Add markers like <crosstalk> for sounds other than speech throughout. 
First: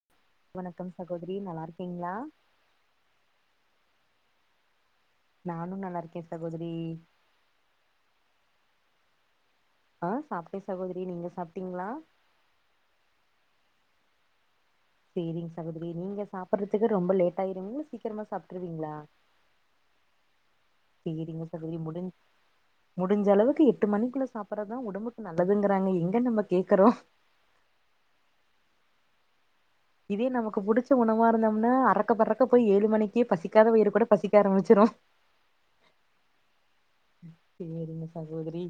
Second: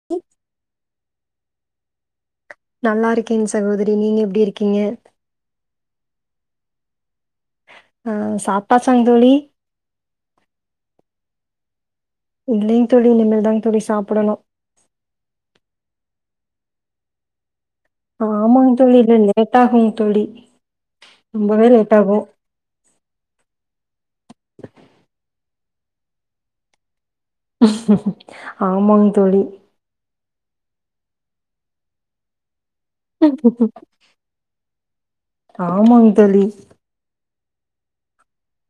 <unintelligible> வணக்கம் சகோதரி நல்லாருக்கீங்ளா நல்லாருக்கேங் சகோதரி நீங்க எப்டி இருக்கீங்க நான நல்லார்க்கே சகோதிரி ஆ சாப்ட்டாச்சாங்க தோழி ஆ சாப்ட்டே சகோதரி நீங்க சாப்ட்டீங்ளா இல்லிங் தோழி இனிமேல் தாங் தோழி சாப்பிடனு சேரிங் சகோதரி நீங்க சாப்டுறதுக்கு ரொம்ப லேட் ஆயிருங்ளா சீக் ஆமாங் தோழி இல்ல லேட்டாகுங் தோழி ரொம்பவே லேட்டாகு முடிஞ்சளவுக்கு எட்டு மணிக்குள்ள சாப்புறதா ஒடம்புக்கு நல்லதுங்றாங்க எங்க நம்ம கேக்குறோ ஆமாங் தோழி இதே நமக்கு புடிச்ச உணவா இருந்தோமுனா அறக்க பறக்க போய் ஏழு மணி க்கே பசிக்காத வயிரு கூட பசிக்க ஆரம்மிச்சிரு ஆமாங் தோழி சேரிங்க சகோதரி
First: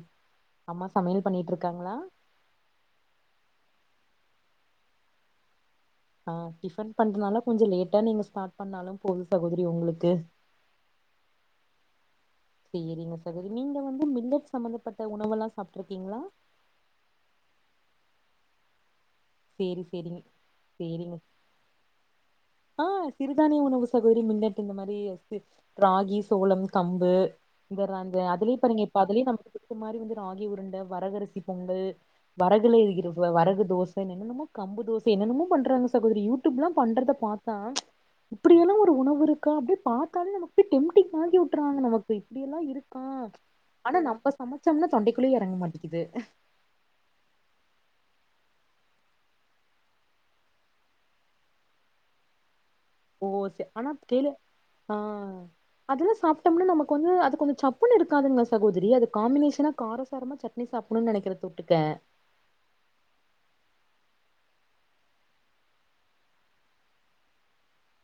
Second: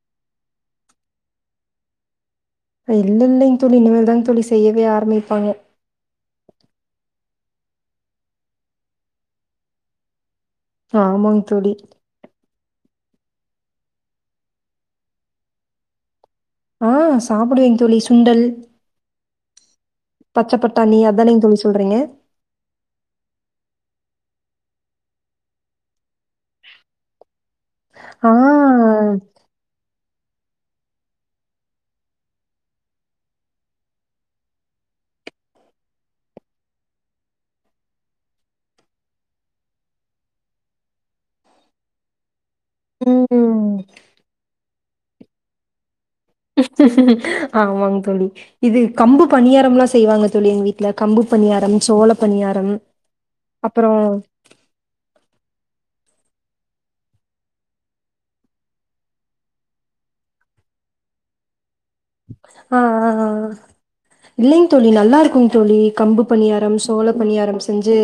அம்மா சமையல் பண்ணிட்டு இர்க்காங்ளா இல்ல இல்லிங் தோழி இனிமல் தாங் தோழி செய்யவே ஆரம்மிப்பாங்க ஆ டிஃபன் பண்றதுனால கொஞ்சொ லேட்டா நீங்க ஸ்டார்ட் பண்ணாலு போது சகோதரி ஒங்ளுக்கு ஆமாங் தோழி சேரிங்க சகோதிரி நீங்க வந்து மில்லட் சம்மந்தப்பட்ட உணவெலா சாப்ட்ருக்கீங்ளா ஆ சாப்டுவேங் தோழி சுண்டல் சேரி சேரிங்க பச்ச பட்டாணி சேரிங்க அதானேங்க தோழி சொல்றீங்க ஆ சிறுதானிய உணவு சகோதிரி மில்லட்டு இந்த மாரி அது ராகி சோளம் கம்பு இதர அந்த ஆ அதுலே பாருங்க இப்ப அதிலே நம் புடிச்ச மாரி வந்து ராகி உருண்ட வரகரிசி பொங்கல் வரகுல வைக்கிறது வரகு தோச ச என்னென்னமோ கம்பு தோச என்னென்னமோ பண்றாங்க சகோதரி யூடியூப்ல்லா பண்றத பாத்தா இப்படியெல்லா ஒரு உணவு இருக்கா அப்டியே பாத்தாலே நமக் போய் டெம்டிங் வாங்கி விட்டுறாங்க நமக்கு இப்ப இப்படியெல்லா இருக்கா ம் ஆனா நம்ம சமைச்சோம்னா தொண்டைக்குள்ளேயே இறங்க மாட்டிக்குது ஆமாங் தோழி இது கம்பு பனியாரோல்லா செய்வாங்க தோழி எங் வீட்டுல கம்பு பணியாரம் சோள பனியாரம் ஓ சரி ஆனா டெய்லர் ஆ அதெல்லா சாப்ட்டோம்னா நமக்கு வந்து அது கொஞ்சோ சப்புன்னு இருக்காதுங்களா சகோதரி அது காம்பினேஷனா காரசாரமா ச சாப்பிடணுனு நினைக்குரே தொட்டுக்க ஆ ஆ ஆ இல்லைங்க தோழி நல்லா இருக்குங்க தோழி கம்பு பணியாரம், சோள பணியாரம் செஞ்சு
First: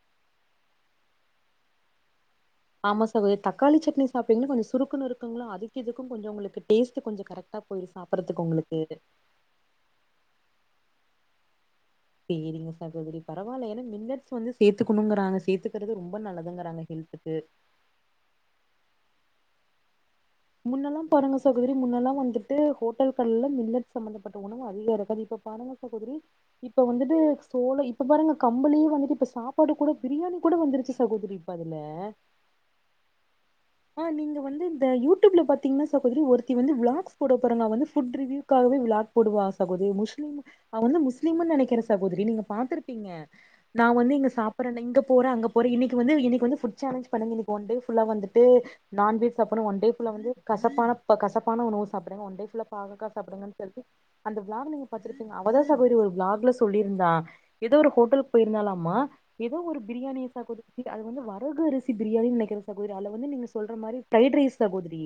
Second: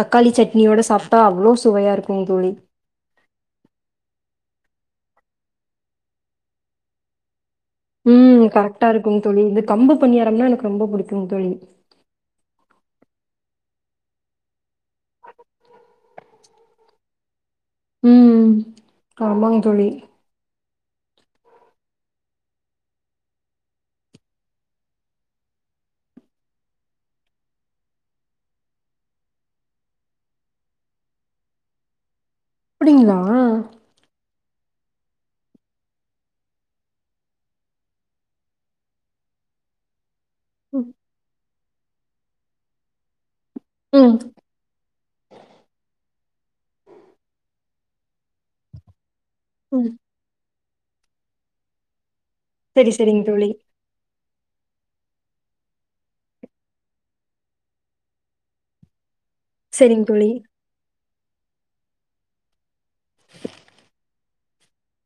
தக்காளி சட்னியோட சாப்ட்டா அவ்ளோ சுவையா இருக்கு தோழி ஆமா சாகோதரி தக்காளி சட்னி சாப்ட்டிங்ன்னா கோஞ்சோ சுருக்குன்னு இருக்குங்களா அதுக்கிதுக்கு கொஞ்சோ உங்களுக்கு டேஸ்ட் கொஞ்சோ கரெக்ட் ம் கரெக்டா இருக்கும் தோழி இது கம்பு பண்ணியாரோம்னா எனக்கு ரொம்ப பிடிக்கு தோழி சேரிங்க சகோதரி பரவாயில்ல ஏன்னா மில்லட்ஸ் வந்து சேத்துக்கணுங்கறாங்க சேத்துக்கறது ரொம்ப நல்லதுங்கராங்க ஹெல்த்துக்கு ம் ஆமாங் தோழி முன்னெல்லா பாருங்க சகோதரி முன்னெல்லா வந்துட்டு ஹோட்டல்கள்ல மில்லட் சம்பமந்தப்பட்ட உணவு அதிக இருக்காது இப்ப பாருங்க என்ன சகோதரி இப்போ வந்துட்டு சோளோ இப்போ பாருங்க கம்புளையே வந்துட்டு இப்போ சாப்பாடு கூட பிரியாணி கூட வந்துருச்சு சகோதரி பதில அப்டிங்ளா ஆ நீங்க வந்து இந்த யூடியூப்ல பாத்தீங்ன்னா சகோதரி ஒருத்தி வந்து வ்ளாக்ஸ் போட போறாங்கா வந்து ஃபுட் ரிவியூக்காகவே விளாக் போடுவா சகோதரி முஸ்லிம் அவ ம் வந்து முஸ்லீம்னு நெனைக்கிற சகோதரி நீங்க பாத்துருப்பீங்க நா வந்து ம் இங்க சாப் போறே இங்க போறே அங்க போறே இன்னைக்கு வந்து இன்னைக்கு வந்து ஃபுட் சேலஞ்ச் பண்ணுங்க இன்னக்கி ஒன் டே ஃபுல்லா வந்துட்டு நான்வெஜ் சாப்புறே ம் ஒண்டே ஃபுல்லா வந்து கசப்பானப்ப கசப்பான உணவ சாப்டுங்க ஒன்டே சரி பாகக்கா சரிங்க தோழி. சாப்புடுங்கன்னு சொல்லி அந்த வ்ளாக் நீங்க பாத்துருப்பீங்க அவதா சகோதரி ஒரு விளாக்ல சொல்லியிருந்தா ஏதோ ஒரு ஹோட்டலுக்கு போயிருந்தாலாமா ஏதோ ஒரு சரிங்க பிரியாணி தோழி. சகோதரி அது வந்து வரகரிசி பிரியாணின்னு நெனைக்ற சகோதரி அளவு வந்து நீங்க சொல்ற மாரி பிரரைட் ரைஸ் சகோதிரே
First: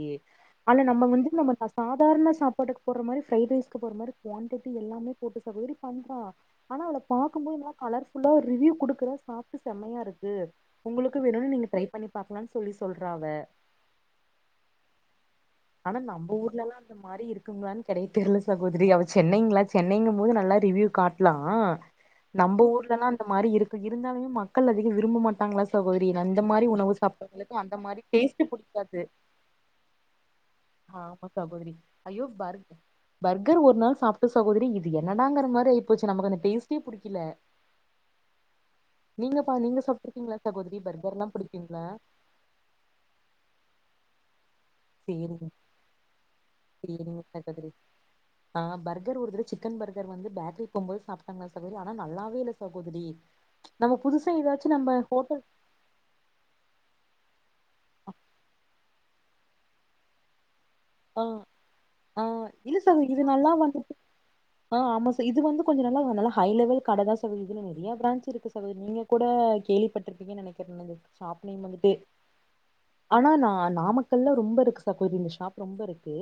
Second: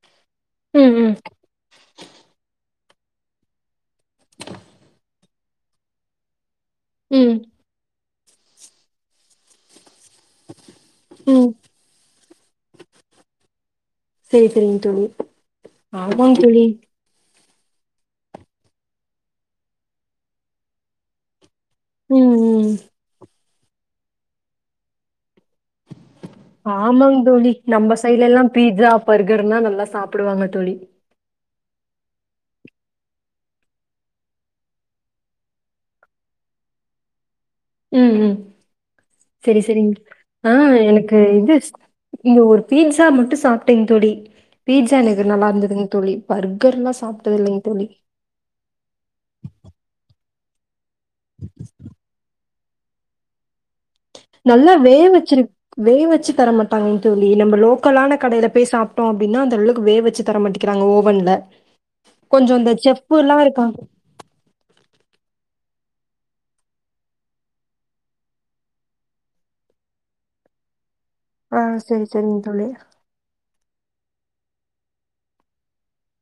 ஆனா ம் நம்ம ம் வந்துட்டு நம்ம கா சாதாரண சாப்பாட்டுக்கு போட்ற மாரி ஃப்ரைட் ரைஸ்கு போட்ற மாரி குவாண்டிட்டி எல்லாமே போட்டு சகோதரி பண்றா ஆனா அதுல ம் பாக்கும்போது நல்ல கலர்ஃபுல்லா ரிவ்யு கொடுக்குற சாப்டு செம்மயா இருக் கு உங்களுக்கு வேணுனா ம் நீங்க ட்ரை பண்ணி பாக்கலாம்னு சொல்லி சொல்றாவ சேரி சேரிங்க தோழி ஆனா நம்ம ஆமாங்க தோழி. ஊர்லல்லா இந்த மாரி இருக்குங்களான்னு கிடையா தெரில சகோதரி அவ சென்னைங்களா சென்னைங்கு போது நல்லா ரிவியூலா காட்னா ம் நம்ம ம் ஊர்லல்லா அந்த மாரி இருக்கு இருந்தாலுமே மக்கள் அதிகோ விரும்ப மாட்டாங்களா சகோதரி அந்த மாரி உணவு ஆமாங்க தோழி சாப்பிறவங்களுக்கு அந்த நம்ம மாரி சைட்ல எல்லா டேஸ்ட் பீட்சா புடிக்காது <unintelligible> நல்லா சாப்பிடுவாங்க தோழி ஆமா சகோதரி ஐயோ பார்க் பர்கர் ஒரு நாள் சாப்பிட்டே சகோதரி இது என்னடாங்கிற மாரி ஆயி போச்சு நமக்கு அந்தடேஸ்டே புடிக்கல ம் ம் நீங்க பா சேரி நீங்க சேரிங்க சாப்ட்ருக்கீங்களா ஆ சகோதரி எனக்கு பர்கர்ல்லா இது புடிக்குங்களா இங்க ஒரு பீட்சா மட்டு சாப்பிட்டேங் தோழி பீ்ட்சா நிகர் சேரிங்க நல்லா இருந்ததுங்க தோழி பர்கர் எல்லா சேரிங்க சாப்பிட்டது இல்லைங்க சகோதரி தோழி ஆ பர்கர் ஒரு தடவ சிக்கன் பர்கர் வந்து பேட்டரி போம்போது சாப்பிட்டாங்கள சகோதரி ஆனா நல்லாவேல்ல சகோதரி நம்ம புதுசா நல்லா ஏதாச்சு நம்ம வேக ஹோட்டல் வச்சிரு வேக வச்சு தரட்டமாட்டாங்க தோழி நம்ம லோக்கலான கடையில போய் சாப்ட்டோ அப்டினா அந்தளவுக்கு வேக வச்சு தர மாட்டாங் க்றாங்க ஆ ஓவன்ல ஆ கொஞ்சோ இந்த இல்ல சகோதரி செப்பு இது எல்லா நல்லா இருக்காங் வந்துட்டு ஆ ஆமா சா இது வந்து கொஞ்சோ நல்லாவு நல்ல ஹை லெவல் கடைதா சகோதரி இதுல நெறைய பிரஞ் இருக்கு சகோதரி நீங்க கூட கேள்விப்பட்டிருப்பீங்கன்னு நினைக்கிறே நீங்க ஷாப் ஆ நேம் வந்துட்டு செரி செரிங்க தோழி ஆனா ந நாமக்கல்ல ரொம்ப இருக்கு சகோதரி இந்த ஷாப் ரொம்ப இருக்கு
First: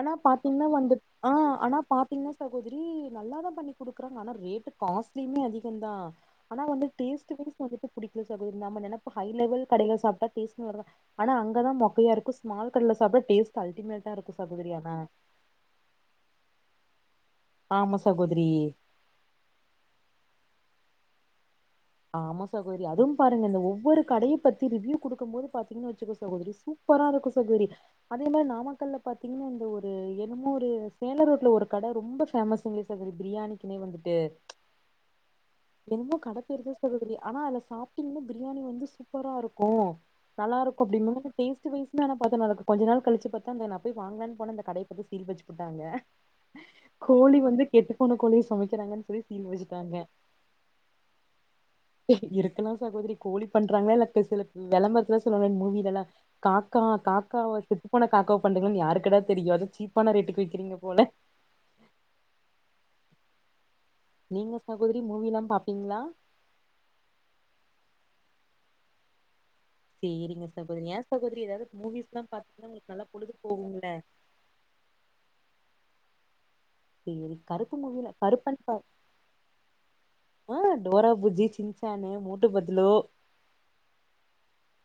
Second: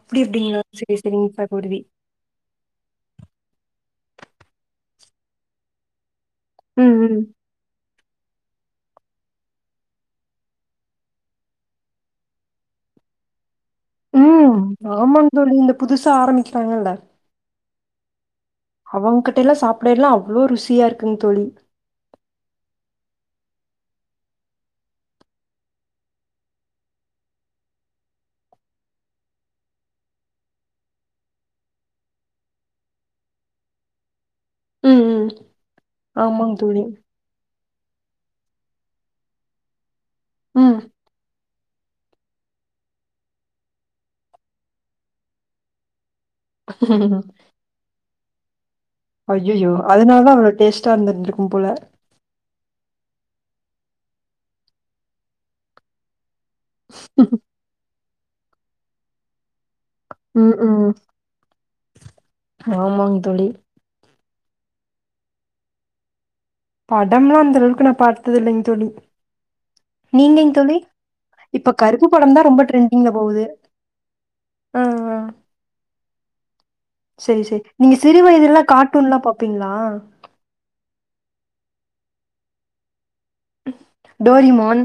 ஆனா அப்டிங்களா பாத்தீங்கன்னா செரி வந்துட் செரிங்க ஆ ஆனா சகோதரி பாத் தீங்கன்னா சகோதரி நல்லாதா பண்ணி குடுக்குறாங்க ஆனா ரேட்டு காஸ்ட்லியுமே அதிக தா ஆனா வந்து ம் ம் டேஸ்ட் வாய்ஸ் வந்துட்டு புடிகல சகோதரி நம்ம நினைப்போ ஹை லெவல் கடையில சாப்பிட்டா டேஸ்ட் <unintelligible> ஆனா அங்கதா மொக்கையா இருக்கு ஸ்மால் கடைல சாப்பிட டேஸ்ட் அல்டிமேட் ம் ஆமாங் தோழி இந்த புதுசா ஆரம்பிக்கிறாங்கல்ல ஆமா சகோதிரி அவங்கிட்ட எல்லா சாப்பிடல எல்லா அவ்ளோ ருசியா இருக்குங்க தோழி ஆமா சகோதரி அதுவு பாருங்க இந்த ஒவ்வொரு கடைய பத்தி ரிவியூ குடுக்கும்போது பாத்தீங்கன்னா வச்சுக்கோ சகோரி சூப் பரா இருக்கு சகோதரி அதே மாரி நாமக்கல்ல பாத்தீங்கன்னா இந்த ஒரு என்னமோ ஒரு சேல ரோட்ல ஒரு கடை ரொம்ப பேமஸ்ங்க அது பிரியாணிக்குனே வந்துட்டு ம் ம் என்னமோ ஆமாங் கடைப்பேரு தா தோழி சொல்ல தெரியல ஆனா அதுல சாப்பிட்டீங்கன்னா பிரியாணி வந்து சூப்பரா இருக்கு நல்லா ம் இருக்கு அப்டின்னா டேஸ்ட் வைஸ் <unintelligible> பாத்தா நா அத கொஞ்சோ நாள் கழிச்சி பாத்தா அந்த நா போய் வாங்கலான்னு போன அந்த கட பாத்தா சீல் வச்சுப்புட்டாங்க கோழி வந்து கெட்டு போன கோழிய சுமைக்கிறாங்கன் அய்யய்யோ அதனாலதா அவ்ளோ டேஸ்டா இருந்திருக்கு போல ஏ இருக்கலா சகோதரி கோழி பண்றாங்களா இல்ல சில விளம்பரலா சொல்லுவா மூவியில எல்லா காக்கா காக்காவ செத்துப்போன காக்காவ பண்டுங்கன்னு யாருக்கடா தெரியு அதாவது சீப்பான ரேட்டுக்கு ம் வைக்கிறீங்க ம் போல ஆமாங் தோழி நீங்க சகோதரி மூவில்லா பாப்பீங்ளா படம்லா அந்தளவுக்கு நா பாத்தது இல்லைங்க தோழி சேரிங்க நீங்கங் தோழி சகோதரி ஏ சகோதரி இப்ப ஏதாவ்து கருப்பு மூவிஸ்லா படம்தா ரொம்ப பாத்தா உங்களுக்கு நல்லா பொழுது போவும்ல அ அ சே சேரி சே கருப்பு நீங்க மூவில சிறு கருப்பன் வயதுல்லா பா கார்ட்டூன்லா பாப்பீங்ளா ஆ டோரா புஜ்ஜி சின்சானு மோட்டு பட்லு டோரிமான்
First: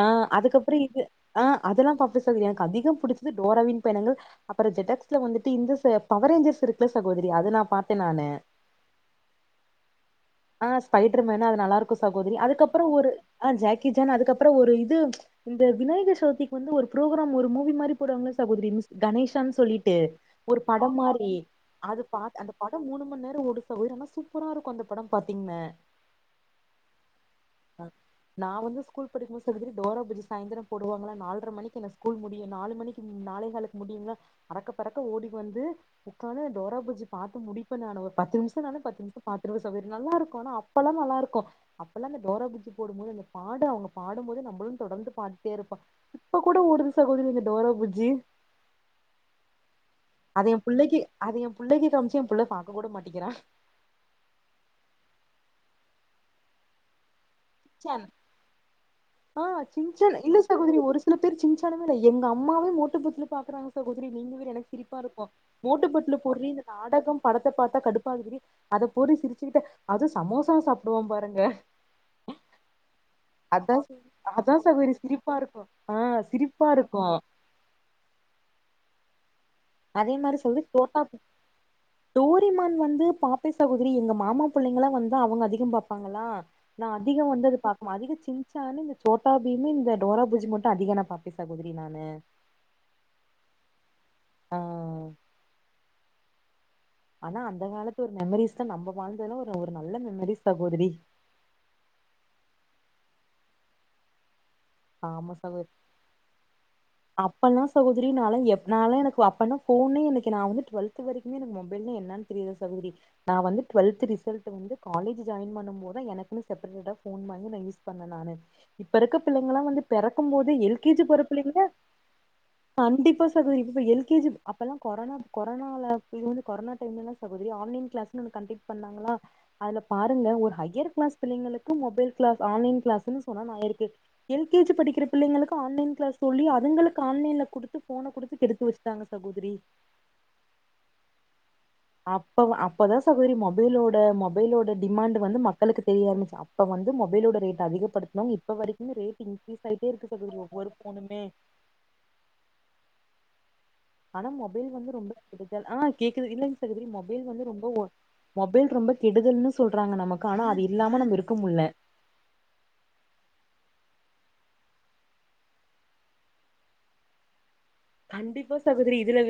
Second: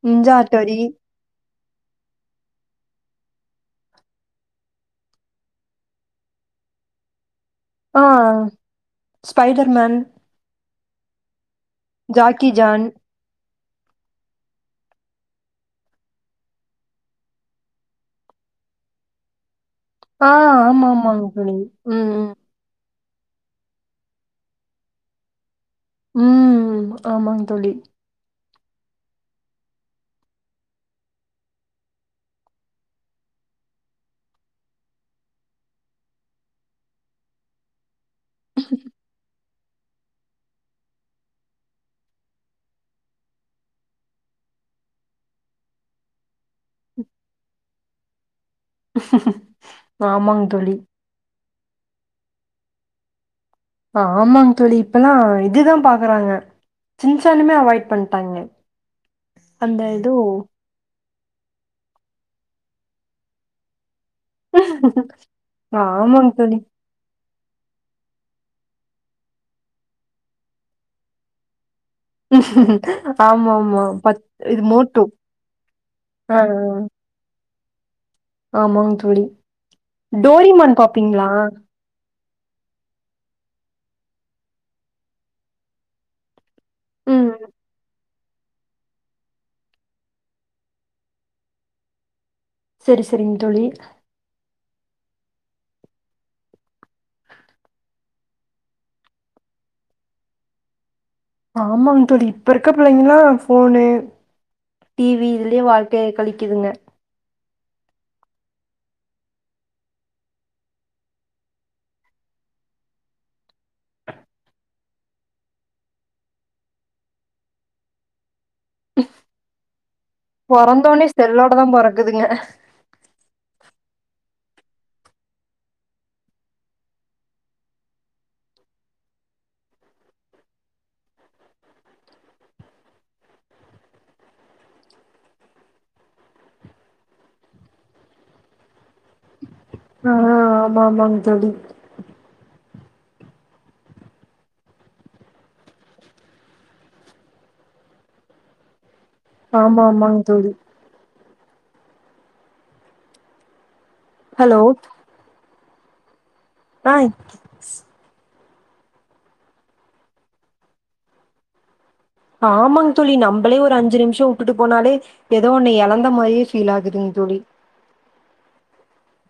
ஆ நிஞ்சா அதுக்கப்றொ ஹட்டோரி இது ஆ அதெல்லா பாப்ப தோழி எனக்கு அதிகம் புடிச்சது டோராவின் பயணங்கள் அப்பறொ ஜெடாக்ஸ்ல வந்துட்டு இந்த ச பவர் ரேஞ்சர்ஸ் இருக்குல்ல சகோதரி அத நா பாத் ஆ ஸ்பைடர் மேன் ஆ ஸ்பைட்ரு மேனு அது நல்லா இருக்கு சகோதரி ஜாக்கி அதுக்கப்பறொ ஜான் ஒரு ஆ ஜாக்கி ஜான் அதுக்கப்றொ ஒரு இது இந்த விநாயக சதுர்த்திக்கு வந்து ஒரு ப்ரோக்ராம் ஒரு மூவி மாரி போடுவாங்கல சகோதரி மிஸ் கணேஷான் சொல்லி ட்டு ஆ ஒரு ஆமா படம் ஆமாங்க மாரி தோழி அது ம் பாத் அந்த படம் மூணு மண் நேரொ ஓடு தோழி ஆனா சூப்பரா இருக்கு அந்த படம் பாத்தீங்ன ம் ஆமாங் தோழி நா வந்து ஸ்கூல் படிக்கும் போது சகோதரி டோரா புஜ்ஜி சாய்ந்தரொ போடுவாங்களா நால்ர மணிக்கு என்ன ஸ்கூல் முடியு நாலு மணிக்கி நாலே காலுக் முடியங்ளா அறக்க பறக்க ஓடி வந்து உக்காந்து அந்த டோரா பூஜ்ஜி பாத்து முடிப்ப நானு பத்து நிம்ஷொனாலு பத்து நிம்ஷொ பாத்ருவ சகோதரி நல்லா இருக்கு ஆனா அப்பல்லா நல்லாருக்கு அப்பல்லா இந்த டோரா புஜ்ஜி போடும்போது அந்த பாடு அவ்ங்க பாடம்போதே நம்பளு தொடர்ந்து பாடிட்டே இருப்போ இப்போக் கூட ஓடுது சகோதரி இந்த டோரா புஜ்ஜி ஆமாங்க அது ஏம் தோழி புள்ளைக்கி அது ஏம் புள்ளைக்கி காமிச்சி ஏம் புள்ள பாக்கக் கூட மாட்டிக்கிறா அ ஆமாங் தோழி இப்பல்லா இதுதா பாக்குறாங்க சின்சானுமே அவாய்ட் சான் பண்ணிட்டாங்க ஆ அந்த இது சிங்சான் இல்ல சகோதரி ஒரு சில பேர் சின்சான் இல்ல எங்க அம்மாவே மோட்டு பத்லு பாக்குறாங்க சகோதரி நீங்க வே எனக்கு சிரிப்பா இருக்கு ஆ, மட்டு பட்லு ஆமாங்க போர்றீ தோழி இந்த நாடகம் படத்த பாத்தா கடுப்பாகுதுடி அத போர்றீ சிரிச்சிக்கிட்டு அது சமோசா சாப்டுவா பாருங்க ஆமா அதா ஆமா பத் அதா இது சகோதரி மோட்டு சிரிப்பா இருக்கு ஆ அ அ சிரிப்பா இருக்கு ஆமாங் தோழி அதே மாரி சொல்லி டோரிமான் தோட்டா பாப்பீங்ளா டோரிமான் வந்து பாப்பே சகோதரி எங்க மாமா புள்ளைங்களா வந்தா அவங்க அதிகம் பாப்பாங்களா நா அதிகொ ம் வந்து அத பாக் மா அதிக சின் சானு இந்த சோட்டா பீமு இந்த டோரா புஜ்ஜி மட்டு அதிக நா பாப்பே சகோதரி நானு செரி செரிங் தோழி ஆ ஆனா அந்த காலத்துல ஒரு மெமரீஸ்னா நம்ம வாழ்ந்தல்லா ஒரு ஒரு நல்ல மெமரீஸ் சகோதரி ஆமாங் தோழி இப்ப இருக்க புள்ளைங்ளா ஃபோனு டீவி ஆமா இதுலயே சகோதரி வாழ்க்கைய கழிக்கிதுங்க அப்பல்லா சகோதரி நாலா எப் நாலா எனக்கு அப்பனா ஃபோனே எனக்கு நா வந்து ட்வல் த்து வரைக்குமே எனக்கு மொபைல்னா என்னான் தெரியாது சகோதரி நா வந்து ட்வல்த்து ரிசல்ட் வந்து காலேஜு ஜாயின் பண்ணம் போதா எனக்குனு செப்பரேட்டா ஃபோன் வாங்கி நா யூஸ் பண்ண நானு இப்ப இருக்க பிள்ளைங்களா வந்து பெறக்கம் போதே எல் கே ஜி பிறந்தோடனே போற செல்லோட புள்ளைங்ளே தான் பிறக்குதுங்க கண்டிப்பா சகோதரி இப்ப எ ல்கே ஜி அப்பல்லா கொரோனா கொரோனால வந்து கொரோனா டைம்லல்லா சசகோதரி ஆன்லைன் க்ளாஸ்ன்னு ஒண்ணு கண்டெக்ட் பண்ணாங்களா அதுல பாருங்க ஒரு ஹையர் க்ளாஸ் பிள்ளைங்களுக்கு மொபைல் க்ளாஸ் ஆன்லைன் கிளாஸுனு சொன்னா <unintelligible> இருக்கு எல் கே ஜி படிக்கிற பிள்ளைங்களுக்கு ஆன்லைன் க்ளாஸ் தோழி அதுங்களுக்கு ஆன்லைன்ல குடுத்து ஃபோன குடுத்து கெடுத்து வெச் ட்டாங்க சகோதரி ஆ ஆமாமாங் தோழி அப்ப அப்பதா சகோதரி மொபைலோட மொபைலோட டிமாண்ட்டு வந்து மக்களுக்கு தெரிய ஆரம்ச்ச அப்ப வந்து மொபைலோட ரேட் அதிகப்படுத்னுவங் இப்ப வரை க்குமே ரேட் இன்க்ரீஸ் ஆமா ஆயிட்டே இருக்கு ஆமாங்க சகோதரி தோழி ஒவ்வொரு ஃபோனுமே ஆனா ஹலோ மொபைல் வந்து ரொம்ப கெடுதல் ஆ கேக்குது இல்லங் சகோதரி ஆ மொபைல் வந்து ரொம் ஓ மொபைல் ரொம்ப கெடுதல்ன்னு சொல்றாங்க நமக்கு ஆனா அது இல்லாம நம்ம இருக்க முல்ல ஆமாங் தோழி நம்பளே ஒரு அஞ்சு நிம்ஷோ உட்டுட்டு போனாலே எதோ ஒண்ண எழந்த மாரியே ஃபீல் ஆகுதுங் தோழி கண்டிப்பா சகோதரி இதுல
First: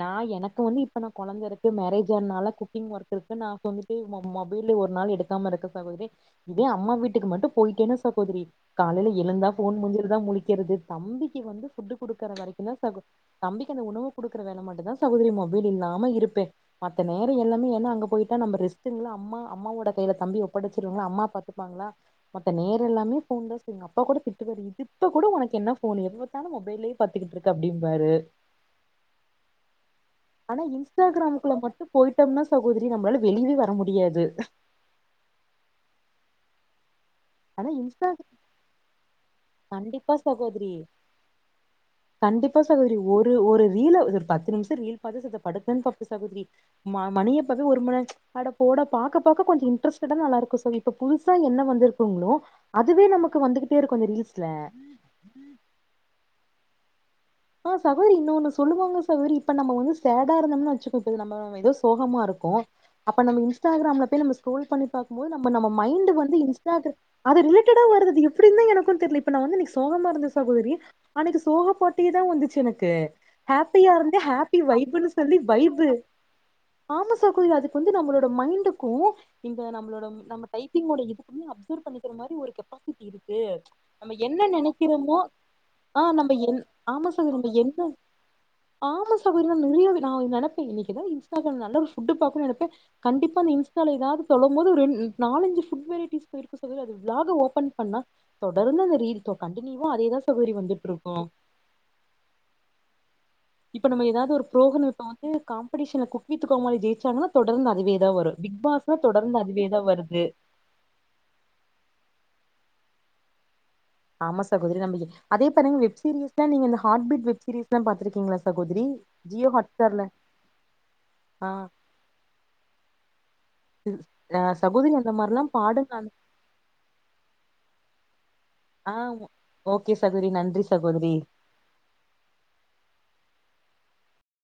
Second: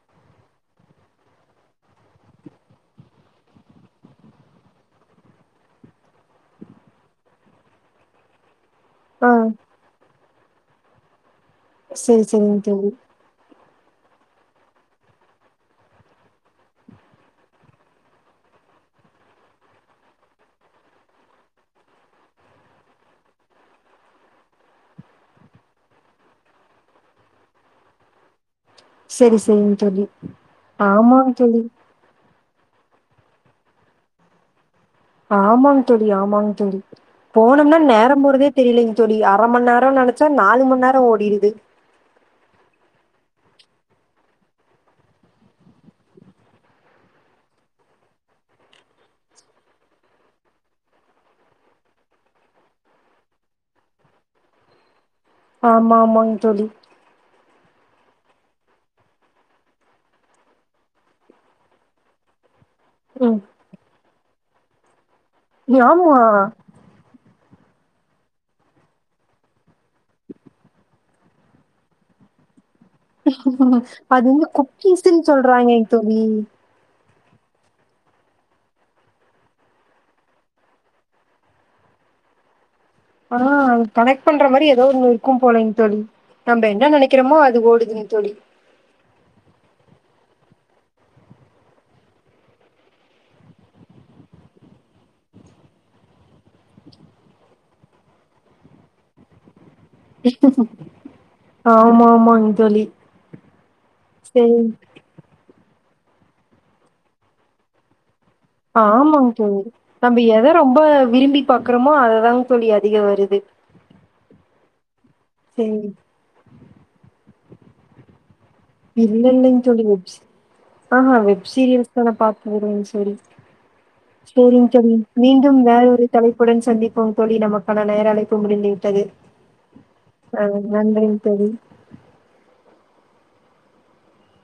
நா எனக்கு வந்து இப்ப நா கொழந்த இருக்கு மேரேஜ் ஆனால குக்கிங் ஒர்க் இருக்கு நா <unintelligible> <unintelligible> மொபைல்லு ஒரு நாள் எடுக்காம இருக்க சகோதரி இதே அம்மா வீட்டுக்கு மட்டு போயிட்டேனா சகோதரி காலைல ஆ எழுந்தா ஃபோன் முஞ்சிலதா முழிக்கிறது தம்பிக்கு வந்து ஃபுட்டு செரி குடுக்குற செரிங்க வரைக்குந்தா தோழி சகோ தம்பிக்கு அந்த உணவு குடுக்குற வேள மட்டுதா சகோதரி மொபைல் இல்லாம இருப்பே மத்த நேர எல்லாமே ஏனா அங்க போயிட்டா நம்ம ரெஸ்டுங்ளா அம்மா அம்மவோட கையில தம்பி ஒப்படச்சிருவங்ளா அம்மா பாத்துப்பாங்ளா மத்தநேர எல்லாமே ஃபோன் தா ஸ்பென் எங்கப்பா கூட திட்டுவாரு இ திப்ப கூட உனக்கு என்ன ஃபோனு எப்ப பாத்தாலு மொபைலயே பாத்துகிட்ருக் க அப்டிம்பாரு செரி செரிங் தோழி ஆனா ஆமாங்க இன்ஸ்டாகிராம்க்குள்ள தோழி மட்டு போயிட்டம்னா சகோதரி நம்ளால வெளியவே வர முடியாது ஆமாங் தோழி ஆமாங் தோழி ஆனா போனம்னா இன்ஸ்டா நேரம் போறதே தெரியலிங் தோழி அர மண் நேரோ கண்டிப்பா நெனச்சா நாலு சகோதரி மண் நேரோ ஓடிடுது கண்டிப்பா சகோதரி ஒரு ஒரு ரீல ஒரு பத்து நிம்ஷோ ரீல் பாத்து செத்த படுக்கலான் பாப்பே சகோதரி ம மணிய பாத்தா ஒரு மண் நே அட போட பாக்க பாக்க கொஞ்ச இன்ட்ரெஸ்டடா நல்லாருக்கு சோ இப்ப புதுசா என்ன வந்திருக்குங்ளோ அதுவே நமக்கு வந்துகிட்டே இருக்கு அந்த ரீல்ஸ்ல ஆமாமாங் தோழி ஆ சகோதரி இன்னொன்னு சொல்லுவாங்க சகோதரி இப்ப நம்ம வந்து சேடா இருந்தம்னு வெச்சுக்கோ இப்போ நம்ம எதோ சோகமா இருக்கோ அப்ப ம் நம்ம இன்ஸ்டாகிராம்ல போய் நம்ம ஸ்க்ரோல் பண்ணி பாக்குபோது நம்ம நம்ம மைண்டு ஆமா வந்து இன்ஸ் பாக்கற அது ரிலேடேடா வருது அது எப்டிந்தா எனக்கு தெரில இப்ப நா வந்து இன்னைக்கு சோகமா இருந்தே சகோதரி அன்னைக்கு சோகா பாட்டே தா வந்துச்சு எனக்கு ஹேப்பியா இருந்தே அது வந்து ஹேப்பி வைஃப்புனு குக்கீஸ்ன்னு சொல்லி சொல்றாங்கங்க வைஃப்பு தோழி ஆமா சகோதரி அதுக்கு வந்து நம்மளோட மைண்டுக்கு இந்த நம்மளோட நம்ம டைப்பிங்டோ இதுக்குமே அப்சர்வ் பண்ணிக்கிற மாரி ஒரு கெப்பா சிட்டி ஆ இருக்கு நம்ம கனெக்ட் பண்ற என்ன மாரி ஏதோ ஒண்ணு நெனைக்கிறமோ இருக்கும் போலைங்க தோழி ஆ நம்ம என் நம்ப என்ன ஆமா சகோதரி நெனைக்கிறோமோ நம்ம அது என்ன ஓடுதுங்க தோழி ஆமா சகோதரி <unintelligible> நா நெனப்பே இன்னைக்குதா இன்ஸ்டாகிராம்ல நல்ல ஒரு ஃபுட்டு பாக்கனு நெனைப்பே கண்டிப்பா அந்த இன்ஸ்டால எதாது சொல்லும் போது ஒருன் நாலஞ்சு ஃபுட்டு வெரைட்டிஸ் போயிருக்கு சகோதரி அது வ்லாகு ஓப்பன் பண்ணா தொடர்ந்து அந்த ரீல் கண்டினியூவா அதேதா சகோதரி வந்துட்ருக்கு ஆமாமாங் தோழி இப்போ நம்ம எதாவ்து ஒரு சரி ப்ரோக்ரம்ல பாத்து காம்படிஷன்ல குக் வித் கோமாளி ஜெய்சாங்கன்னா தொடர்ந்து அதுவே தா வரு பிக்பாஸ்னா ஆமாங்க தொடர்ந்து தோழி அதுவேதா நம்ம வருது எத ரொம்ப விரும்பி பாக்குறமோ அதுதாங் தோழி அதிக வருது ஆமா சகோதரி நம்ப எ அதே பாருங்க சரி வெப் சீரீஸ்தா நீ இந்த ஹார்ட் பீட் வெப்சீரீஸ்லா பாத்துருக்கீங்ளா சகோதரி ஜியோ ஹாட்ஸ்டார்ல ஆ ஆ வெப்சீரியல்ஸ்லா நா பாத்தது கெடயாது சகோதரி சேரிங்க சகோதரி தோழி அந்த மாரிலா மீண்டும் பாடுங்க வேறொரு தலைப் உடன் சந்திப்போம் தோழி நமக்கான நேரழைப்பு முடிந்து ஆ விட்டது ஓகே சகோதரி ஆ நன்றி சகோதரி நன்றிங்க தோழி